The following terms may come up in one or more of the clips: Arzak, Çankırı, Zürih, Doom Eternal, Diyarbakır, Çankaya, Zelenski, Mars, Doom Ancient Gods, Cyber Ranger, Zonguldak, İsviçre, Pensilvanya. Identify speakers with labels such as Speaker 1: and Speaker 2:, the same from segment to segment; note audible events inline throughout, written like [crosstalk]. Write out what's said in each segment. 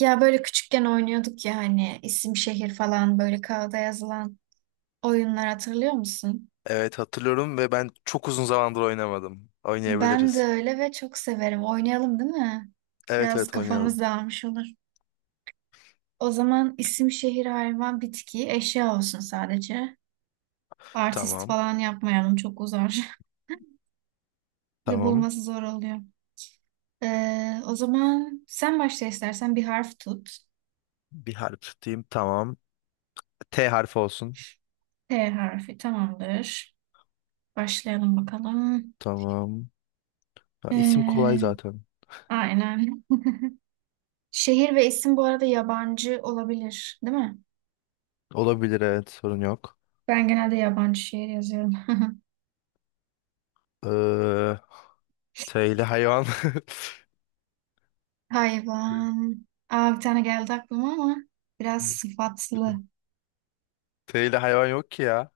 Speaker 1: Ya böyle küçükken oynuyorduk ya hani isim şehir falan böyle kağıda yazılan oyunlar hatırlıyor musun?
Speaker 2: Evet hatırlıyorum ve ben çok uzun zamandır oynamadım.
Speaker 1: Ben de
Speaker 2: Oynayabiliriz.
Speaker 1: öyle ve çok severim. Oynayalım değil mi?
Speaker 2: Evet,
Speaker 1: Biraz
Speaker 2: evet, oynayalım.
Speaker 1: kafamız dağılmış olur. O zaman isim şehir hayvan bitki eşya olsun sadece. Artist
Speaker 2: Tamam.
Speaker 1: falan yapmayalım çok uzar. [laughs] Bir de
Speaker 2: Tamam.
Speaker 1: bulması zor oluyor. O zaman sen başla istersen bir harf tut.
Speaker 2: Bir harf tutayım. Tamam. T harfi olsun.
Speaker 1: T harfi tamamdır. Başlayalım bakalım.
Speaker 2: Tamam. Ha, isim kolay
Speaker 1: Ee,
Speaker 2: zaten.
Speaker 1: aynen. [laughs] Şehir ve isim bu arada yabancı olabilir, değil mi?
Speaker 2: Olabilir, evet, sorun yok.
Speaker 1: Ben genelde yabancı şehir yazıyorum. [laughs]
Speaker 2: Ee, T ile hayvan. [laughs]
Speaker 1: Hayvan. Aa, bir tane geldi aklıma ama biraz sıfatlı.
Speaker 2: T T ile hayvan yok ki ya.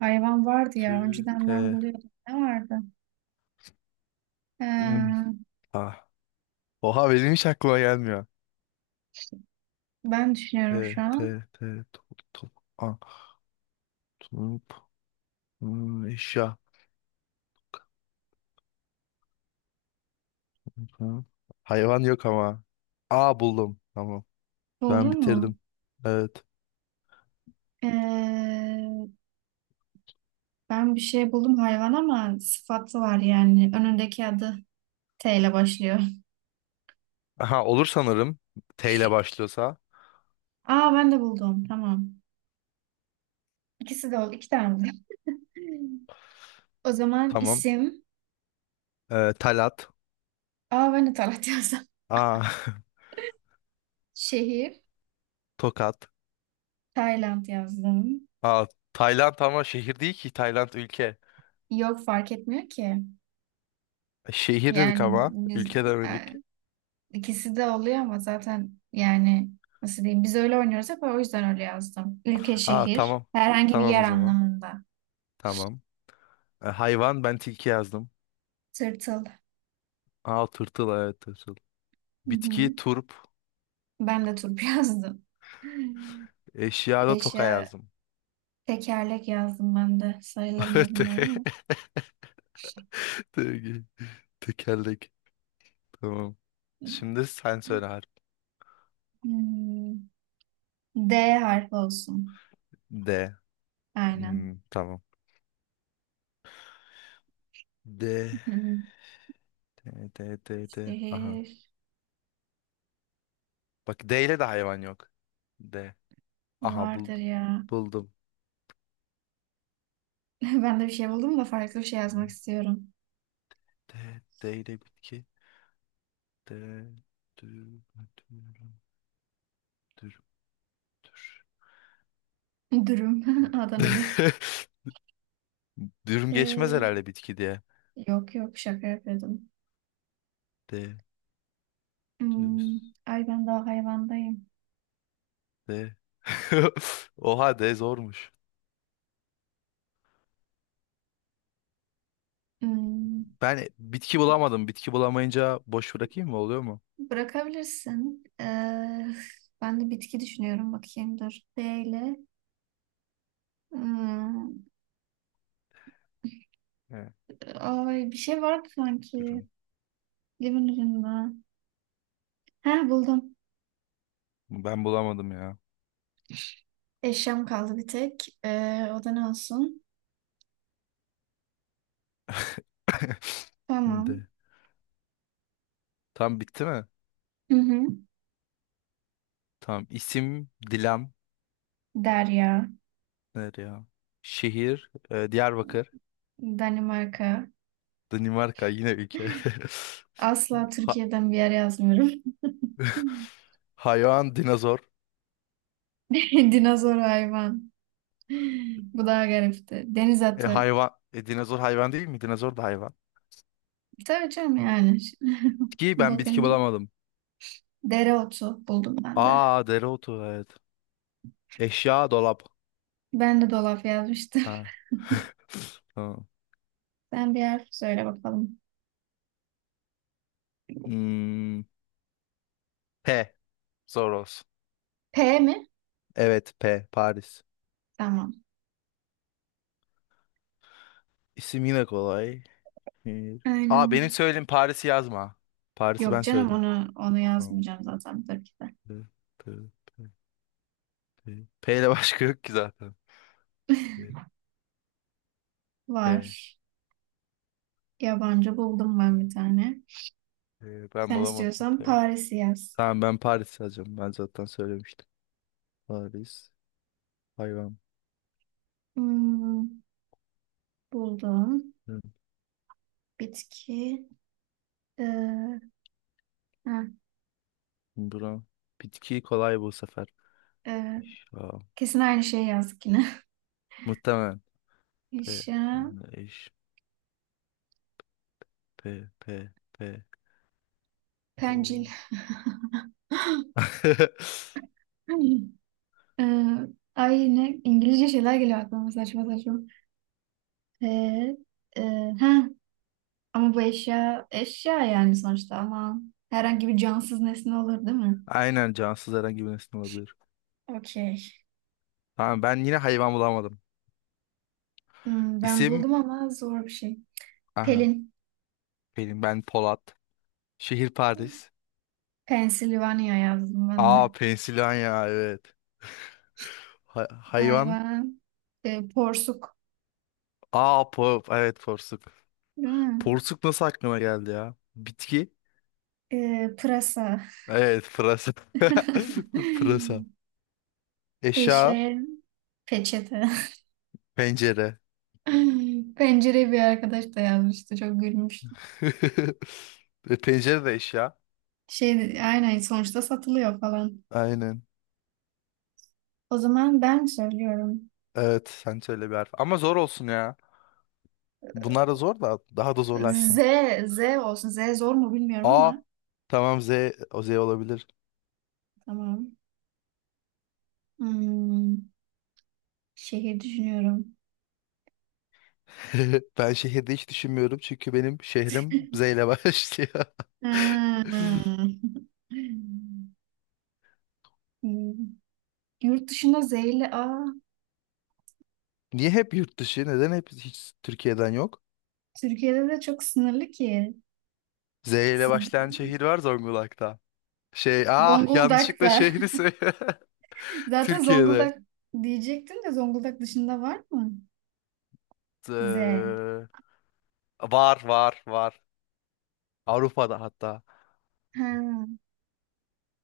Speaker 1: Hayvan vardı ya. Önceden ben
Speaker 2: T.
Speaker 1: buluyordum. Ne vardı?
Speaker 2: Hmm.
Speaker 1: Ee,
Speaker 2: Ah. Oha benim hiç aklıma gelmiyor.
Speaker 1: Ben düşünüyorum
Speaker 2: T,
Speaker 1: şu
Speaker 2: T,
Speaker 1: an.
Speaker 2: T, top, top, ah, top, eşya. Ha. Hayvan yok ama. Aa, buldum. Tamam. Ben
Speaker 1: Buldun mu?
Speaker 2: bitirdim. Evet.
Speaker 1: Ee, Ben bir şey buldum hayvan ama sıfatı var yani. Önündeki adı T ile başlıyor.
Speaker 2: Aha, olur sanırım. T ile başlıyorsa.
Speaker 1: Aa ben de buldum. Tamam. İkisi de oldu. İki tane buldum. [laughs] O zaman
Speaker 2: Tamam.
Speaker 1: isim.
Speaker 2: Talat.
Speaker 1: Aa ben de Talat yazdım.
Speaker 2: Aa,
Speaker 1: [laughs] Şehir
Speaker 2: [laughs] Tokat.
Speaker 1: Tayland yazdım.
Speaker 2: Aa, Tayland ama şehir değil ki. Tayland ülke.
Speaker 1: Yok fark etmiyor ki.
Speaker 2: Şehir dedik
Speaker 1: Yani
Speaker 2: ama.
Speaker 1: biz
Speaker 2: Ülke
Speaker 1: e,
Speaker 2: demedik.
Speaker 1: ikisi de oluyor ama zaten yani nasıl diyeyim biz öyle oynuyoruz hep o yüzden öyle yazdım. Ülke
Speaker 2: Aa,
Speaker 1: şehir
Speaker 2: tamam.
Speaker 1: herhangi bir
Speaker 2: Tamam o
Speaker 1: yer
Speaker 2: zaman.
Speaker 1: anlamında.
Speaker 2: Tamam. Hayvan ben tilki yazdım.
Speaker 1: Tırtıl.
Speaker 2: Aa, tırtıl, evet, tırtıl.
Speaker 1: Hı hı.
Speaker 2: Bitki turp.
Speaker 1: Ben de turp [laughs] yazdım.
Speaker 2: Eşyada toka
Speaker 1: Eşya
Speaker 2: yazdım.
Speaker 1: tekerlek yazdım ben de. Sayılır mı
Speaker 2: [laughs]
Speaker 1: bilmiyorum ama.
Speaker 2: Te- te- Tekerlek. Tamam. Şimdi sen söyle harf.
Speaker 1: Hmm, D harfi olsun.
Speaker 2: D.
Speaker 1: Aynen.
Speaker 2: Tamam. D.
Speaker 1: Hı hı.
Speaker 2: D. D. D. D. Aha.
Speaker 1: Şehir.
Speaker 2: Bak, D ile de hayvan yok. D. Aha,
Speaker 1: Vardır ya.
Speaker 2: buldum.
Speaker 1: [laughs] Ben de bir şey buldum da farklı bir şey yazmak
Speaker 2: Hmm.
Speaker 1: istiyorum.
Speaker 2: D. D ile bitki. D. Dür. Dür. Dür.
Speaker 1: [laughs] Dürüm. [laughs] Adana'dır.
Speaker 2: Dür. [laughs] Dürüm geçmez
Speaker 1: Ee,
Speaker 2: herhalde bitki diye.
Speaker 1: Yok yok şaka yapıyordum.
Speaker 2: D.
Speaker 1: Hmm,
Speaker 2: Düz.
Speaker 1: ay ben daha hayvandayım.
Speaker 2: D. [laughs] Oha, D zormuş.
Speaker 1: Hmm,
Speaker 2: Ben bitki
Speaker 1: git.
Speaker 2: bulamadım. Bitki bulamayınca boş bırakayım mı? Oluyor mu?
Speaker 1: Bırakabilirsin. Ben de bitki düşünüyorum bakayım dur. B ile. Hmm,
Speaker 2: He,
Speaker 1: ay bir şey vardı sanki.
Speaker 2: durum.
Speaker 1: Limin ürünü. Heh buldum.
Speaker 2: Ben bulamadım ya.
Speaker 1: Eşyam kaldı bir tek. O da ne olsun?
Speaker 2: [laughs]
Speaker 1: Tamam.
Speaker 2: De. Tam bitti mi?
Speaker 1: Hı hı.
Speaker 2: Tamam. İsim Dilan.
Speaker 1: Derya.
Speaker 2: Nerede ya? Şehir, Diyarbakır.
Speaker 1: Danimarka.
Speaker 2: Danimarka yine ülke. [laughs]
Speaker 1: Asla
Speaker 2: Ha-
Speaker 1: Türkiye'den bir yer yazmıyorum. [laughs]
Speaker 2: hayvan dinozor.
Speaker 1: Dinozor hayvan. Bu daha garipti. Deniz atı.
Speaker 2: Hayvan dinozor hayvan değil mi? Dinozor da hayvan.
Speaker 1: Tabii canım yani. [laughs]
Speaker 2: Bitki, ben bitki
Speaker 1: Bakınca.
Speaker 2: bulamadım.
Speaker 1: Dereotu buldum ben de.
Speaker 2: Aa, dereotu, evet. Eşya dolap.
Speaker 1: Ben de dolap yazmıştım.
Speaker 2: Ha. [laughs] Tamam.
Speaker 1: [laughs] Sen bir harf söyle bakalım.
Speaker 2: Hmm, P. Zor olsun.
Speaker 1: P mi?
Speaker 2: Evet, P, Paris.
Speaker 1: Tamam.
Speaker 2: İsim yine kolay. Bir- Aa, benim
Speaker 1: Aynen.
Speaker 2: söylediğim Paris'i yazma. Paris'i
Speaker 1: Yok
Speaker 2: ben
Speaker 1: canım
Speaker 2: söyledim.
Speaker 1: onu
Speaker 2: Tamam.
Speaker 1: yazmayacağım zaten tabii ki de.
Speaker 2: P, P, P, P. P ile başka yok ki zaten. P, P,
Speaker 1: Var. Yabancı buldum
Speaker 2: P.
Speaker 1: ben bir tane.
Speaker 2: P. Ben
Speaker 1: Sen
Speaker 2: bulamadım
Speaker 1: istiyorsan
Speaker 2: P.
Speaker 1: Paris'i yaz.
Speaker 2: Tamam, ben Paris yazacağım. Ben zaten söylemiştim. Paris. Hayvan.
Speaker 1: Hmm, buldum.
Speaker 2: Hı.
Speaker 1: Bitki. Ee, ha.
Speaker 2: Bura. Bitki kolay bu sefer.
Speaker 1: Ee,
Speaker 2: Ya,
Speaker 1: Kesin aynı şeyi yazdık yine.
Speaker 2: muhtemelen.
Speaker 1: [laughs]
Speaker 2: P.
Speaker 1: Eşya,
Speaker 2: Eş. P. P. P.
Speaker 1: pencil.
Speaker 2: O.
Speaker 1: [clears throat]
Speaker 2: [laughs]
Speaker 1: [laughs] Ee, Ay yine İngilizce şeyler geliyor aklıma saçma saçma. Ee, e, ha, Ama bu eşya yani sonuçta ama herhangi bir cansız nesne olur değil mi?
Speaker 2: Aynen, cansız herhangi bir nesne olabilir.
Speaker 1: Okey.
Speaker 2: Tamam, ben yine hayvan bulamadım.
Speaker 1: Hmm, ben
Speaker 2: İsim,
Speaker 1: buldum ama zor bir şey.
Speaker 2: aha
Speaker 1: Pelin.
Speaker 2: benim, ben Polat. Şehir Paris.
Speaker 1: Pennsylvania yazdım ben de.
Speaker 2: Aa, Pensilvanya, evet. Hayvan.
Speaker 1: Hayvan. Porsuk.
Speaker 2: Aa, evet, porsuk.
Speaker 1: Değil mi?
Speaker 2: Porsuk nasıl aklıma geldi ya? Bitki.
Speaker 1: Pırasa.
Speaker 2: Evet, pırasa.
Speaker 1: [laughs]
Speaker 2: [laughs] Pırasa. Eşya
Speaker 1: Eşeğe. Peçete. [laughs]
Speaker 2: pencere.
Speaker 1: [laughs] Pencereye bir arkadaş da yazmıştı. Çok gülmüştüm.
Speaker 2: [laughs] Pencere de eşya.
Speaker 1: Şey, aynen sonuçta satılıyor falan.
Speaker 2: Aynen.
Speaker 1: O zaman ben söylüyorum.
Speaker 2: Evet, sen söyle bir harf. Ama zor olsun ya. Bunlar da zor, da daha da
Speaker 1: Z,
Speaker 2: zorlaşsın.
Speaker 1: Z olsun. Z zor mu bilmiyorum
Speaker 2: A,
Speaker 1: ama.
Speaker 2: tamam, Z, o Z olabilir.
Speaker 1: Tamam. Hmm, şehir düşünüyorum.
Speaker 2: [laughs] Ben şehirde hiç düşünmüyorum çünkü benim şehrim Z ile başlıyor. [laughs]
Speaker 1: Hmm. Hmm. Yurt dışında Z ile A.
Speaker 2: Niye hep yurt dışı? Neden hep hiç Türkiye'den yok?
Speaker 1: Türkiye'de de çok sınırlı ki.
Speaker 2: Z ile
Speaker 1: Siz,
Speaker 2: başlayan şehir var Zonguldak'ta. Şey, ah, yanlışlıkla
Speaker 1: Zonguldak'ta.
Speaker 2: şehri
Speaker 1: [laughs]
Speaker 2: söyle. [laughs]
Speaker 1: Zaten
Speaker 2: Türkiye'de.
Speaker 1: Zonguldak diyecektim de Zonguldak dışında var mı? Z.
Speaker 2: Z- Var, var, var. Avrupa'da hatta.
Speaker 1: Ha.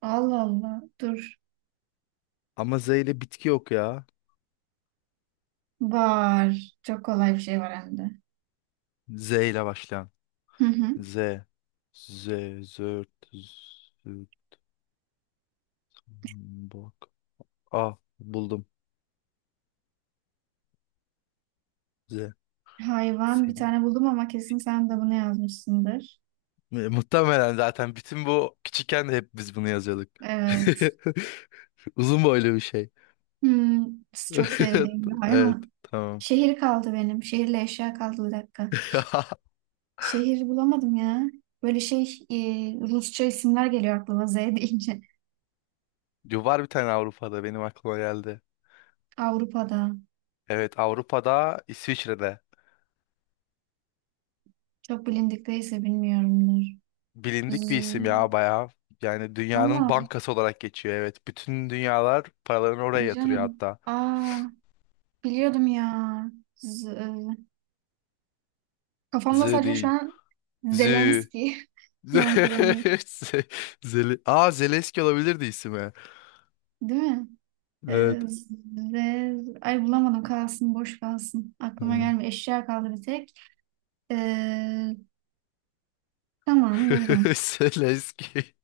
Speaker 1: Allah Allah. Dur.
Speaker 2: Ama Z ile bitki yok ya.
Speaker 1: Var. Çok kolay bir şey var hem de.
Speaker 2: Z ile başlayan.
Speaker 1: Hı hı.
Speaker 2: Z. Z. Zört. Bak. Ah, buldum. Z.
Speaker 1: Hayvan
Speaker 2: Z.
Speaker 1: bir tane buldum ama kesin sen de bunu yazmışsındır.
Speaker 2: Muhtemelen zaten, bütün bu küçükken de hep biz bunu yazıyorduk. [laughs]
Speaker 1: Evet.
Speaker 2: Uzun boylu bir şey.
Speaker 1: Hmm, çok sevdiğim bir
Speaker 2: [laughs] Evet,
Speaker 1: hayvan.
Speaker 2: tamam.
Speaker 1: Şehir kaldı benim. Şehirle eşya kaldı bir dakika.
Speaker 2: [laughs]
Speaker 1: Şehir bulamadım ya. Böyle Rusça isimler geliyor aklıma Z deyince.
Speaker 2: Yo, var bir tane Avrupa'da, benim aklıma geldi.
Speaker 1: [laughs] Avrupa'da.
Speaker 2: Evet, Avrupa'da, İsviçre'de.
Speaker 1: Çok bilindik değilse bilmiyorumdur.
Speaker 2: Bilindik
Speaker 1: Z
Speaker 2: bir isim ya bayağı. Yani dünyanın
Speaker 1: Allah Allah.
Speaker 2: bankası olarak geçiyor, evet. Bütün dünyalar paralarını oraya yatırıyor
Speaker 1: Canım.
Speaker 2: hatta.
Speaker 1: Aa, biliyordum ya. Z, Kafamda
Speaker 2: Z
Speaker 1: sadece şu
Speaker 2: değil.
Speaker 1: an
Speaker 2: Zü.
Speaker 1: Zelenski
Speaker 2: [laughs]
Speaker 1: [laughs] yankılanıyor.
Speaker 2: Z- Zeli. Aa, Zelenski olabilirdi ismi.
Speaker 1: Değil mi? Ee,
Speaker 2: Evet.
Speaker 1: Ay bulamadım kalsın boş kalsın. Aklıma
Speaker 2: Tamam.
Speaker 1: gelmiyor. Eşya kaldı bir tek. Ee, tamam
Speaker 2: [laughs]
Speaker 1: buldum.
Speaker 2: Zelenski.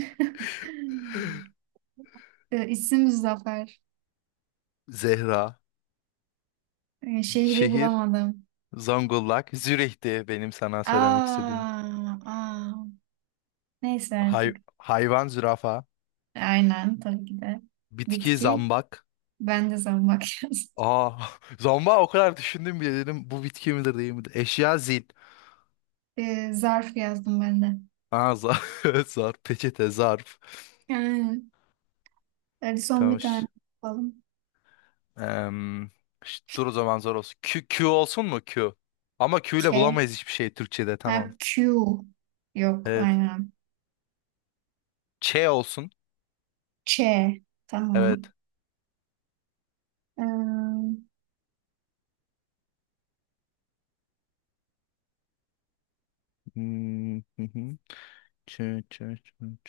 Speaker 1: [laughs] İsim Zafer.
Speaker 2: Zehra,
Speaker 1: Şehri
Speaker 2: şehir,
Speaker 1: bulamadım.
Speaker 2: Zonguldak, Zürih'ti benim sana söylemek
Speaker 1: Aa,
Speaker 2: istediğim.
Speaker 1: aa. Neyse
Speaker 2: Hay
Speaker 1: artık.
Speaker 2: hayvan zürafa,
Speaker 1: Aynen tabii ki de.
Speaker 2: bitki
Speaker 1: Bitki.
Speaker 2: zambak.
Speaker 1: Ben de zambak [laughs] yazdım.
Speaker 2: Aa, [laughs] zambak, o kadar düşündüm bile, dedim bu bitki midir değil midir? Eşya zil.
Speaker 1: Zarf yazdım ben de.
Speaker 2: Aa, [laughs] zarf, peçete, zarf.
Speaker 1: Yani, hadi son bir
Speaker 2: Tamam.
Speaker 1: tane yapalım.
Speaker 2: Em, dur o zaman, zor olsun. Q, Q olsun mu, Q? Ama Q ile
Speaker 1: K.
Speaker 2: bulamayız hiçbir şey Türkçe'de, tamam.
Speaker 1: Ha, Q. Yok
Speaker 2: Evet.
Speaker 1: aynen.
Speaker 2: Ç olsun.
Speaker 1: Ç. Tamam.
Speaker 2: Evet.
Speaker 1: Ee,
Speaker 2: Hmm, hı hı. Ç, ç, ç, ç.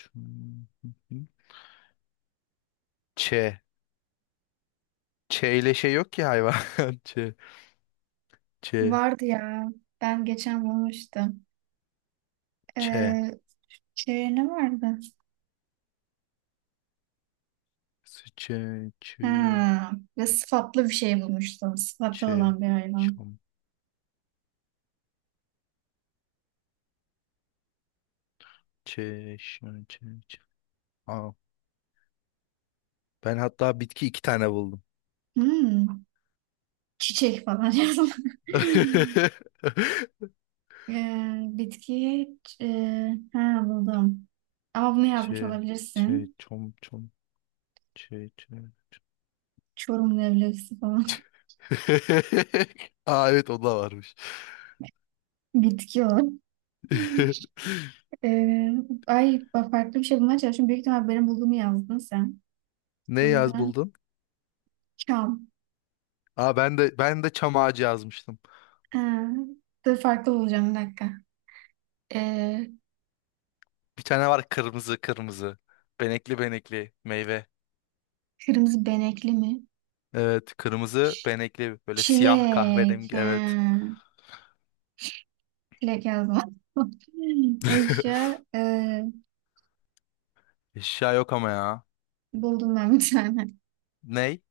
Speaker 2: Ç. Ç ile şey yok ki, hayvan. [laughs] Ç. Ç.
Speaker 1: Vardı ya. Ben geçen bulmuştum.
Speaker 2: Ç.
Speaker 1: Ee, Ç ne vardı?
Speaker 2: Ç. Ç.
Speaker 1: Ha, ve sıfatlı bir şey bulmuştum. Sıfatlı
Speaker 2: Ç.
Speaker 1: olan bir hayvan.
Speaker 2: Çam. Ç. Ş. Ç. Ç. Aa, ben hatta bitki iki tane buldum.
Speaker 1: Hmm, çiçek falan yazdım. [laughs]
Speaker 2: [laughs]
Speaker 1: Bitki. ç- buldum. Ama bunu
Speaker 2: Ç.
Speaker 1: yazmış
Speaker 2: Ç.
Speaker 1: olabilirsin.
Speaker 2: Çom. Çom. Ç. Ç.
Speaker 1: Çorumlu evlevsi falan.
Speaker 2: [laughs] Aa, evet, o da varmış.
Speaker 1: [laughs] Bitki o.
Speaker 2: [laughs]
Speaker 1: Ee, Ay bak farklı bir şey bulmaya çalışıyorum. Büyük ihtimal benim bulduğumu yazdın sen.
Speaker 2: Ne
Speaker 1: O
Speaker 2: yaz
Speaker 1: yüzden
Speaker 2: buldun?
Speaker 1: çam.
Speaker 2: Aa, ben de çam ağacı yazmıştım.
Speaker 1: Ha, dur farklı bulacağım bir dakika. Ee,
Speaker 2: Bir tane var kırmızı kırmızı. Benekli benekli meyve.
Speaker 1: Kırmızı benekli mi?
Speaker 2: Evet, kırmızı benekli, böyle siyah,
Speaker 1: Çilek.
Speaker 2: kahverengi, evet.
Speaker 1: Ha, çilek yazdım. [laughs]
Speaker 2: [laughs]
Speaker 1: Eşya.
Speaker 2: Eşya yok ama ya.
Speaker 1: Buldum ben bir tane.
Speaker 2: Ney?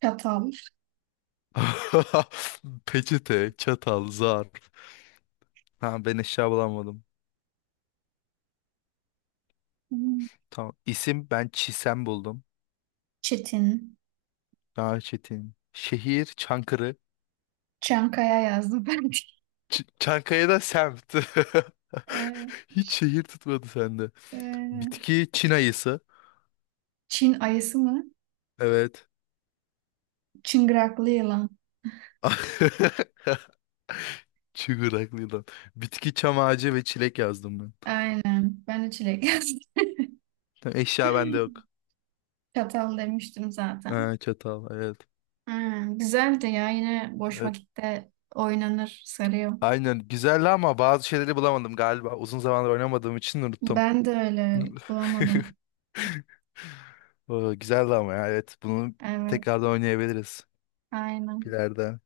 Speaker 1: Çatal.
Speaker 2: [laughs] Peçete, çatal, zarf. Ha, ben eşya bulamadım.
Speaker 1: Hmm,
Speaker 2: Tamam. İsim, ben Çisem buldum.
Speaker 1: Çetin.
Speaker 2: Daha çetin. Şehir Çankırı.
Speaker 1: Çankaya yazdım ben. [laughs]
Speaker 2: Çankaya'da semt. [laughs]
Speaker 1: Ee,
Speaker 2: Hiç şehir tutmadı sende.
Speaker 1: ee,
Speaker 2: Bitki Çin ayısı.
Speaker 1: Çin ayısı mı?
Speaker 2: Evet.
Speaker 1: Çıngıraklı yılan.
Speaker 2: [laughs] Çıngıraklı yılan. Bitki çam ağacı ve çilek yazdım ben.
Speaker 1: Aynen. Ben de çilek yazdım.
Speaker 2: Tamam, eşya bende
Speaker 1: [laughs]
Speaker 2: yok.
Speaker 1: Çatal demiştim zaten.
Speaker 2: Ha, çatal, evet.
Speaker 1: Ha, güzel de ya yine boş
Speaker 2: Evet.
Speaker 1: vakitte oynanır sarıyor.
Speaker 2: Aynen, güzel, ama bazı şeyleri bulamadım galiba. Uzun zamandır oynamadığım için unuttum.
Speaker 1: Ben de öyle
Speaker 2: [laughs]
Speaker 1: bulamadım.
Speaker 2: Oo, güzeldi ama ya, evet. Bunu
Speaker 1: Evet
Speaker 2: tekrardan oynayabiliriz
Speaker 1: aynen.
Speaker 2: ileride.